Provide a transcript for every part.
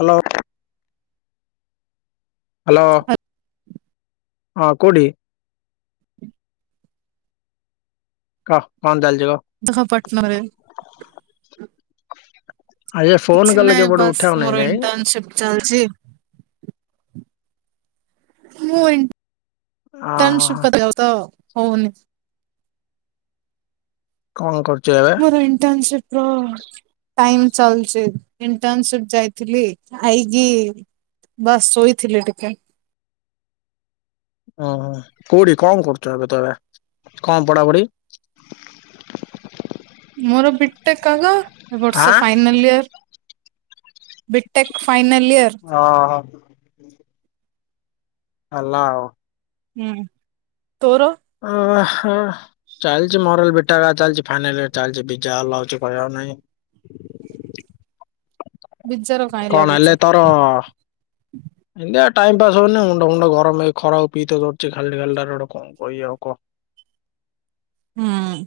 Hello. Hello. ହଁ। କୋଉଠି? କ କଣ ଚାଲିଛି କ? ଦେଖ ପଟନାରେ ଆରେ ଫୋନ କିଛି କଲେ ନାଇଁ କେବେଠୁ ବାସ୍ ଉଠାଉ ନାଇଁ ମୋର ନାଇଁ ଇଣ୍ଟର୍ନସିପ ଚାଲିଛି। ମୁଁ ଅହୋ ହୋ ଇଣ୍ଟରନସିପ [unintelligible] ହଉନି। କଣ କରୁଛୁ ଏବେ? ମୋର ଇଣ୍ଟନସିପ ର ଟାଇମ ଚାଲଚି ଇଣ୍ଟର୍ନସିପ ଯାଇଥିଲି ଆଇକି ବାସ୍ ଶୋଇଥିଲି ଟିକେ। ଓ ହୋ କୋଉଠି କଣ କରୁଛ ଏବେ ତବେ କଣ ପଢାପଢି? ମୋର ବିଟେକ ଆଗ ଏବର୍ଷ ଆଁ final clear BTech final final year. ଅ ହ। ହେଲା ଆଉ। ହୁଁ ତୋର? ଓ ହୋ। ଚାଲିଛି ମର ହେଲେ ବିଟେକ୍ ଏକା ଚାଲିଛି ଫାଇନାଲ ଇଅର୍ ଚାଲିଛି ବିଯାର ଲାଗୁଛି କହିବାର ନାହିଁ। ବିଜର କଣ ହେଲେ ତର? ଏମତି ଆଉ ଟାଇମ ପାସ୍ ହଉନି ମୁଣ୍ଡ ମୁଣ୍ଡ ଗରମ ହେଇ ଖରାକୁ ପିଏତେ ଚଢ଼ୁଚି ଖାଲି ଖାଲି ଟାରେ ଆଉ କଣ କଇବା ଆଉ କ। ହୁଁ।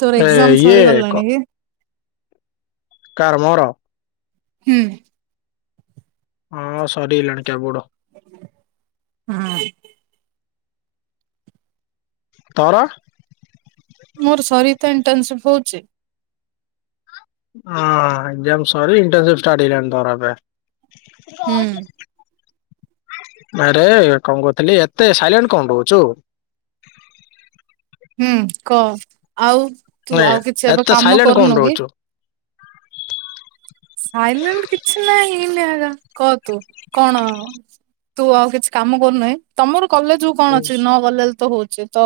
ତୋର ଏ ଏକ୍ଜାମ ଇଏ ସରିଗଲାଣି କ କି କାର ମର ହୁଁ। ହଁ ସରିଲାଣି କେବଡ। ହଁ। ତର ମୋର ସରିତା ଇଣ୍ଟର୍ନସିପ୍ ହଉଛି। ହଁ ଏକଜ୍ଜାମ ସରି ଇଣ୍ଟର୍ନସିପ ଷ୍ଟାର୍ଟ ହେଇଗଲାଣି ତମର ଏବେ? ହୁଁ ଆରେ କଣ କହୁଥିଲି ଏତେ ସାଇଲେଣ୍ଟ କଣ ରହୁଛୁ? ହୁଁ କ ଆଉ ତୁ ଏ ଆଉ କିଛି ଏବେ ଏତେ କାମ ସାଇଲେଣ୍ଟ କଣ କରୁନୁ କି? ରହୁଛୁ? ସାଇଲେଣ୍ଟ କିଛି ନା ହେଇନି ହେକା କହ ତୁ କଣ? ତୁ ଆଉ କିଛି କାମ କରୁନାହିଁ ତମର କଲେଜଉ କଣ ଅଛି ନ କଲେଜ ତ ହଉଛି। ତ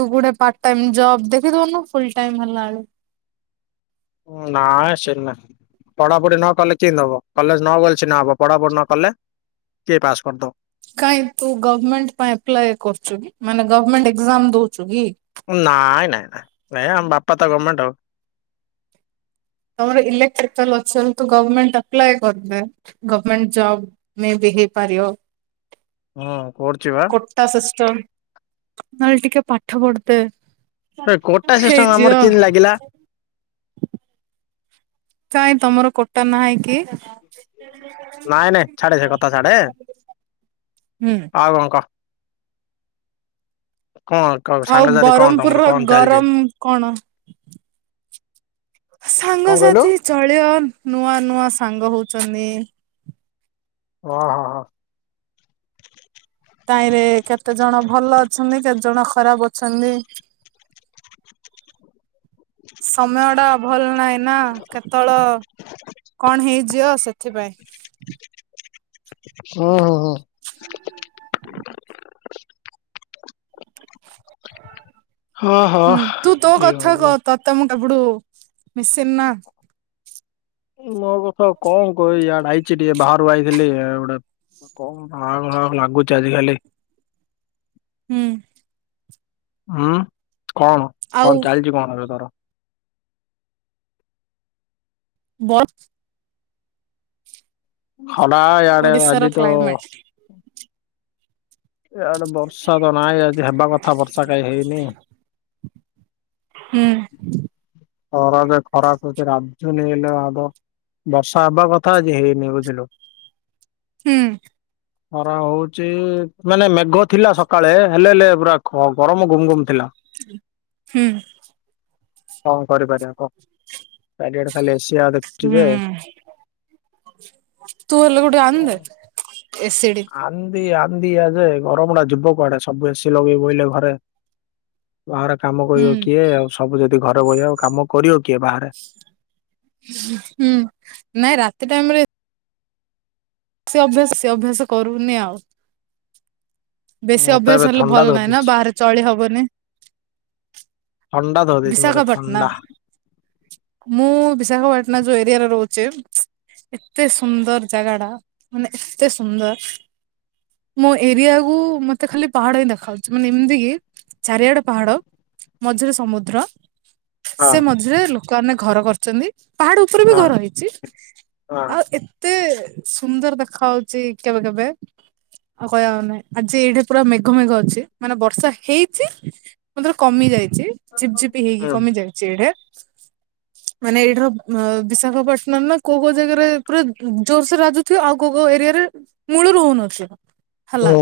ତୁ ଗୋଟେ ପାର୍ଟ ଟାଇମ ଜବ ଦେଖିଦଉନୁ ଫୁଲ ଟାଇମ ହେଲା ଆଳକୁ ନାଇ ସେନା ପଢାପଢି ନ କଲେ କେମିତି ଦବ କଲେଜ ନ ଗଲେଛି ନ ହବ ପଢାପଢି ନ କଲେ କିଏ ପାସ୍ କରିଦବ? କାଇଁ ତୁ ଗମେଣ୍ଟ ପାଇଁ ଆପ୍ଲାଏ କରୁଛୁ କି ମାନେ ଗମେଣ୍ଟ ଏକ୍ଜାମ ଦଉଛୁ କି? ନାଇଁ ନାଇଁ ନାଇଁ ନାଇଁ ଆମ ବାପା ତ ଗମେଣ୍ଟ ଆଉ। ତମର ଇଲେକ୍ଟ୍ରିକାଲ ଅଛି ଯଦି ତୁ ଗମେଣ୍ଟ ଆପ୍ଲାଏ କରିଦେ ଗମେଣ୍ଟ ଜବ୍ ମେ ବି ହେଇପାରିବ। ହୁଁ କରୁଛି ବା। ତା ସିଷ୍ଟ ନହେଲେ ଟିକେ ପାଠ ପଢତେ। କୋଟା ସିଷ୍ଟମ ଆମର କେମତି ଲାଗିଲା। କାଇଁ ତମର କୋଟା ନାହିଁ କି? ନାଇଁ ନାଇଁ ଛାଡେ ସେ କଥା ଛାଡେ ହୁଁ ଆଉ କଣ କହ? କଣ କ ଆଉ ସାଙ୍ଗସାଥି କଣ ତମର ବ୍ରହ୍ମପୁରର କଣ ଚାଲିଛି? ଗରମ କଣ? କଣ କହିଲୁ? ସାଙ୍ଗସାଥି ଚଳିୟ ନୂଆ ନୂଆ ସାଙ୍ଗ ହଉଚନ୍ତି। ଓ ହ ହ। ତାହିଁରେ କେତେ ଜଣ ଭଲ ଅଛନ୍ତି କେତେ ଜଣ ଖରାପ ଅଛନ୍ତି। ସମୟ ଟା ଭଲ ନାହିଁ ନା କେତେଳ କଣ ହେଇଯିବ ସେଥିପାଇଁ। ଓ ହୋ ହୋଁ। ହଁ ହୁଁ ହଁ ତୁ ତୋ କି କଥା ହବ କହ ତତେ ମୁ କେବେଠୁ ମିସିନ୍ ନା ମୋ କଥା କଣ କହଇଆଡା ଆଇଛି ଟିକେ ବାହାରୁ ଆଇଥିଲି ଗୋଟେ କଣ ଭାନ ଭାଁ ଲାଗୁଛି ଆଜିିକାଲି। ହୁଁ। ହୁଁ କଣ ଆଉ କଣ ଚାଲିଛି କଣ ଏବେ ତୋର ବତ। ଖଡା ଇଆଡେ ଓଡିଶାର ଆଜି ତ କ୍ଲାଇମେଟ ଏଆଡେ ବର୍ଷା ତ ନାଇଁ ଆଜି ହେବା କଥା ବର୍ଷା କାହିଁ ହେଇନି। ହୁଁ। ଖରା ଯେ ଖରା କରୁଛି ରାଝୁନି ହେଲେ ଆଗ। ବର୍ଷା ହେବା କଥା ଆଜି ହେଇନି ବୁଝିଲୁ। ହୁଁ। ଖରା ହଉଚି ମାନେ ମେଘ ଥିଲା। ସକାଳେ ହେଲେ ହେଲେ ଲେ ପୁରା ଗରମ ଗୁମ ଗୁମ ଥିଲା। ହୁଁ। କଣ କରିପାରିବା କହ ଚାରିଆଡେ କାଲିଆ ହୁଁ ତୁ ହେଲେ ଗୁଟେ ଯେ ଆନ୍ଦେ। ଏସିଡି। ଆନ୍ଦି ଆନ୍ଦି ଆଯେ ଆ ଯେ ଗରମ ଗୁଡା ଯିବ କୁଆଡେ ସବୁ ଏସିି ଲଗେଇ ବୋଇଲେ ଘରେ। ବାହାରେ କାମ ହୁଁ କରିବ କିଏ ଆଉ ସବୁ ଯଦି ଘରେ ବହିବ ଆଉ କାମ କରିବ କିଏ ବାହାରେ ହୁଁ ନାଇଁ ରାତି ଟାଇମରେ ସେ ଅଭ୍ୟାସ ସେ ଅଭ୍ୟାସ କରୁନି ଆଉ। ବେଶୀ ମତେ ଅଭ୍ୟାସ ଏବେ ହେଲେ ଥଣ୍ଡା ଭଲ ନାହିଁ ନା ଧରିଦେଇଛି ବାହାରେ ଚଳି ହବନି। ଥଣ୍ଡା ଧରିଦେଇଛି ମତେ ବିଶାଖାପାଟଣା ଥଣ୍ଡା। ମୁଁ ବିଶାଖାପାଟଣା ଯୋଉ ଏରିଆରେ ରହୁଛି ଏତେ ସୁନ୍ଦର ଜାଗାଟା ମାନେ ଏତେ ସୁନ୍ଦର ମୋ ଏରିଆକୁୁ ମତେ ଖାଲି ପାହାଡ ହିଁ ଦେଖାଯାଉଛି। ମାନେ ଏମିତି କି ଚାରିଆଡେ ପାହାଡ ମଝିରେ ସମୁଦ୍ର। ଦ୍ର ହଁ ସେ ମଝିରେ ଲୋକମାନେ ଘର କରିଛନ୍ତି। ପାହାଡ ଉପରେ ବି ହଁ ଘର ହେଇଛି ହଁ ଆଉ ଏ ଏତେ ସୁନ୍ଦର ଦେଖାହଉଛି କେବେ କେବେ ଆଉ କହିବା ହଉନାହିଁ। ଆଜି ଏଇଠି ପୁରା ମେଘ ମେଘ ଅଛି ମାନେ ବର୍ଷା ହେଇଛି। ମାତ୍ର କମିଯାଇଛି ଝିପ ଝିପି ହେଇକି ହୁଁ। କମିଯାଇଛି ଏଡେ। [inaudible] ମାନେ ଏଇଠ ର ବିଶାଖାପଟଣ ନା କୋ କୋ ଜାଗାରେ ପୁରା ଜୋରସୋର ରାଜୁ ଥିବ ଆଉ କୋ କୋ ଏରିଆରେ ମୂଳରୁ ହୁଉନଥିବ ହେଲା। ହୁଁ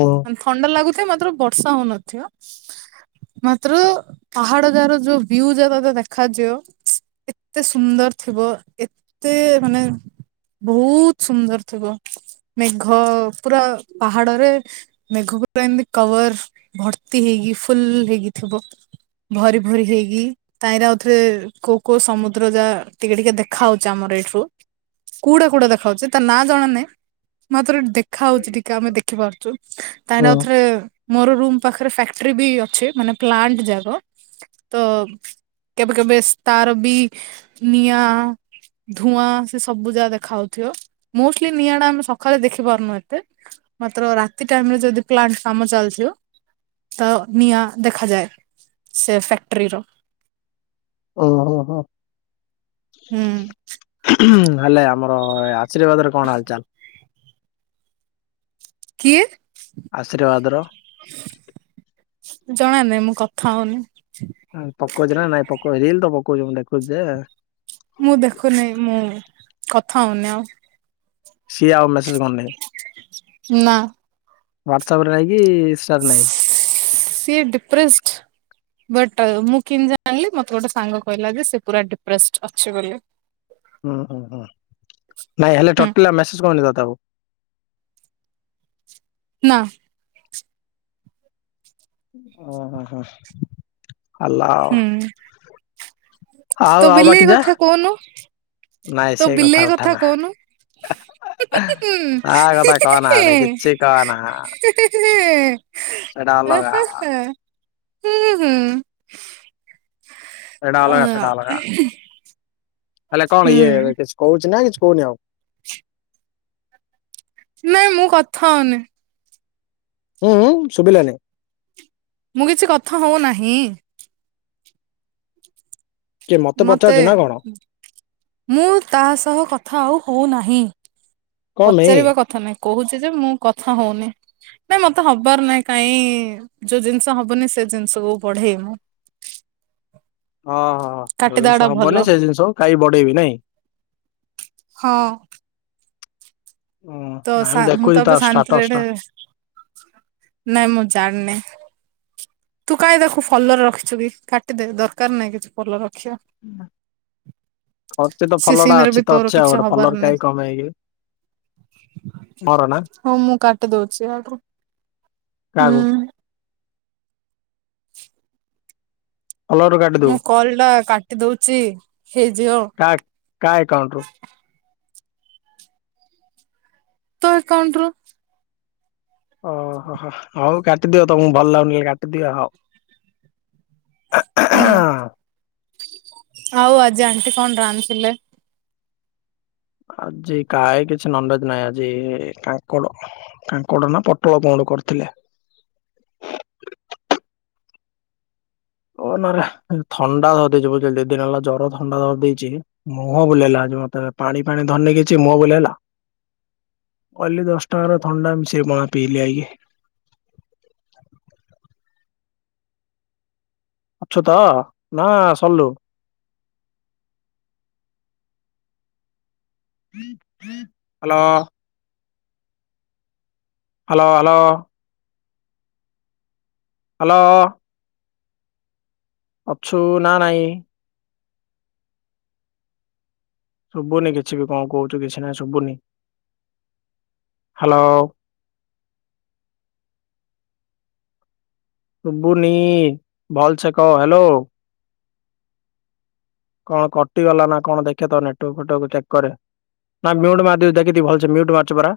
ଥଣ୍ଡା ଲାଗୁଥିବ ମାତ୍ର ବର୍ଷା ହଉନଥିବ। ମାତ୍ର ପାହାଡ ତାର ଯୋଉ ଭିଉସ ଯାକ ଦେଖାଯିବ ଏତେ ସୁନ୍ଦର ଥିବ ଏତ ତେ ମାନେ ବହୁତ୍ ସୁନ୍ଦର ଥିବ ମେଘ ପୁରା ପାହାଡରେ ମେଘ ପୁରା ଏମିତି କବର ଭର୍ତ୍ତି ହେଇକି ଫୁଲ୍ ହେଇକିଥିବ। ଭରି ଭରି ହେଇକି ତାଇଁରେ ଆଉଥରେ କୋଉ କୋଉ ସମୁଦ୍ର ଯା ଟିକେ ଟିକେ ଦେଖା ହଉଛି ଆମର ଏଇଠୁ କୁଉଟା କୁଉଟା ଦେଖାଉଛି ତା ନାଁ ଜଣାନାହିଁ। ମାତ୍ର ଏଇ ଦେ ଖା ହଉଛି ଟିକେ ଆମେ ଦେଖିପାରୁଚୁ କାହିଁକି ହୁଁ ନା ଆଉ ଥରେ ମୋର ରୁମ୍ ପାଖରେ ଫ୍ୟାକ୍ଟ୍ରି ବି ଅଛି ମାନେ ପ୍ଲାଣ୍ଟ ଯାକ ତ କେବେ କେବେ ସେ ତାର ବି ନିଆଁ ଧୂଆଁ ସେ ସବୁ ଯାହା ଦେଖାଯାଉଥିବ ମୋଷ୍ଟଲି ନିଆଁ ଟା ଆମେ ସକାଳେ ଦେଖି ପାରୁନୁ ଏତେ ମାତ୍ର ରାତି ଟାଇମ୍ ରେ ଯଦି ପ୍ଲାଣ୍ଟ କାମ ଚାଲିଥିବ ତ ନିଆଁ ଦେଖାଯାଏ। ସେ ଫ୍ୟାକ୍ଟ୍ରିର। ଓହୋ ହୋ‌। ହୁଁ। ଉଁ ଉଁ ହେଲେ ଆମର ଆଶ୍ରୀବାଦରେ କଣ ହାଲ ଚଲ୍। କିଏ ଆଶୀର୍ବାଦର ଜଣା ନାଇଁ ମୁଁ କଥା ହଉନି। ପକଉଚି ନା ନାଇଁ ପକ ରିଲ ତ ପକଉଛି ମୁଁ ଦେଖୁଛି ଯେ ମୁଁ ଦେଖୁନି ମୁଁ କଥା ହଉନି ଆଉ ସିଏ ଆଉ ମେସେଜ କରୁନି ନା। ହ୍ୱାଟ୍ ସପ ରେ ନାହିଁ କି ଇନଷ୍ଟା ନାହିଁ। ସିଏ ଡିପ୍ରେସ୍ଡ ବଟ୍ ମୁଁ କେମତି ଜାଣିଲି ମତେ ଗୋଟେ ସାଙ୍ଗ କହିଲା ଯେ ସେ ପୁରା ଡିପ୍ରେଷ୍ଟ ଅଛି ବୋଲି ହୁଁ ହୁଁ ହୁଁ ନାଇଁ ହେଲେ ହୁଁ ଟୋଟାଲେ ମେସେଜ କରୁନି ତତେ ଆଉ। ନାଁ। ଉଁ ହୁଁ ହୁଁ ଆଲା ଆଉ। ହୁଁ ତୋ ଆଉ ଆଉ ବିଲେଇ ବାକି ଯା କଥା କହୁନୁ ନାଇଁ ତୋ ସେ ବିଲେଇ କଥା ଉଠା ନା। କହୁନୁ। ହୁଁ ତା କଥା କହନା ଭାଇ କିଛି କହନା। [unintelligible] ସେଇଟା ଅଲଗା ହୁଁ ହୁଁ। ଏଟା ଅଲଗା ସେଟା ଅଲଗା। [unintelligible] ହେଲେ ହୁଁ କଣ ଇଏ କିଛି କହୁଛି ନା କିଛି କହୁନି ଆଉ? ନାଇଁ ମୁଁ କଥା ହଉନି। ଉଁ ଉଁ ଶୁବିଲାନି। ମୁଁ କିଛି କଥା ହଉନାହିଁ। କିଏ ମତେ ପଚାରୁଛୁ ନା କଣ ମୁଁ ତା ସହ କଥା ଆଉ ହଉନାହିଁ କଣ ପାଇଁ? ପଚାରିବା କଥା ନାହିଁ। କହୁଚି ଯେ ମୁଁ କଥା ହଉନି। ନାଇଁ ମତେ ହବାର ନାଇଁ କାଇଁ ଯୋଉ ଜିନିଷ ହବନି ସେ ଜିନିଷ କୁ ବଢେଇବି ମୁୁ। ଅ ହ ହ ଯୋଉ କାଟିଦବାଟା ଜିନିଷ ଭଲ ହବନି ସେ ଜିନିଷ କୁ କାଇଁ ବଢେଇବି ନାଇଁ? ହଁ। ହୁଁ ତ ନାଇଁ ସା ମୁଁ ଦେଖୁଛି ତ ତା ଏବେ ଶାନ୍ତିରେ ଷ୍ଟାଟସ ଏଡେ ଟା ନାଇଁ ମୁଁ ଜାଣିନି। ତୁ କାହିଁ ତାକୁ ଫଲରେ ରଖିଛୁ କି କାଟିଦେ ଦରକାର୍ ନାହିଁ କିଛି ଫଲର ରଖିବା। ନାଁ। ଖର୍ଚ୍ଚ ତ ସେ ଫଲ ଟା ସିନ୍ ରେ ବି ଅଛି ତ ତୋର ଅଛି ଆଉ କିଛି ଗୋଟେ ହବାର ଫଲର କାଇଁ କମେଇବି। ହଁ ମୁଁ କାଟି ଦଉଛି ଆଡୁ ଉଁ। କାହାକୁ [inaudible] ଫଲୋରୁ ମୁଁ କାଟିଦବୁ କଲ୍ ଟା କାଟି ଦଉଚି ହେଇଯିଅ କା କା ଏକାଉଣ୍ଟ ରୁ ତ ଏକାଉଣ୍ଡୁରୁ ଅ ହ ହ ହଉ କାଟିଦିଅ ତମକୁ ଭଲ ଲାଗୁନି ଏ କାଟିଦିଅ ହଉ। ହୁଁ ଆଉ ଆଜି ଆଣ୍ଟି କଣ ରାନ୍ଧିଥିଲେ? ଆଜି କାଇ କିଛି ନନଭେଜ ନାଇଁ ଆଜି କାଙ୍କଡ କାଙ୍କଡ ନା ପୋଟଳ କଁ ଗୋଟେ କରିଥିଲେ। ଓ ନରେ ଥଣ୍ଡା ଧରି ଦେଇଚି ବୁଝ ଦି ଦିନ ହେଲା ଜର ଥଣ୍ଡା ଧରି ଦେଇଚି। ମୁହଁ ବୁଲେଇଲା ମତେ ପାଣି ପାଣି ଧନେଇ କିଛି ମୁହଁ ବୁଲେଇଲା କଇଲି ଦଶ୍ ଟାଙ୍କାରେ ଥଣ୍ଡା ମିଶି ପଣା ପଇଲି ଆଇ ଅଛୁତ ନାଁ ସଲୁ? ହାଲୋ। Hello hello. ହାଲୋ। ଅଛୁ ନା ନାଇଁ? ଶୁଭୁନି କିଛି ବି କଣ କହୁଛୁ କିଛି କାଇଁ ଶୁବୁନି, ହ୍ୟାଲୋ ଶୁବୁନି ଭଲ୍ ଛେ କହ ହ୍ୟାଲୋ। କଣ କଟିଗଲା ନା କଣ ଦେଖିଆ ତ ନେଟ୍ ୱାକ୍ ଫେଟ ୱଆକ୍ ଚେକ୍ କରେ। ନା ମ୍ୟୁଟ୍ ମାର୍ ଦି ଦେଖି ଦେ ଭଲ୍ ସେ ମ୍ଯୁଟ୍ ମାରୁଚୁ ପରା।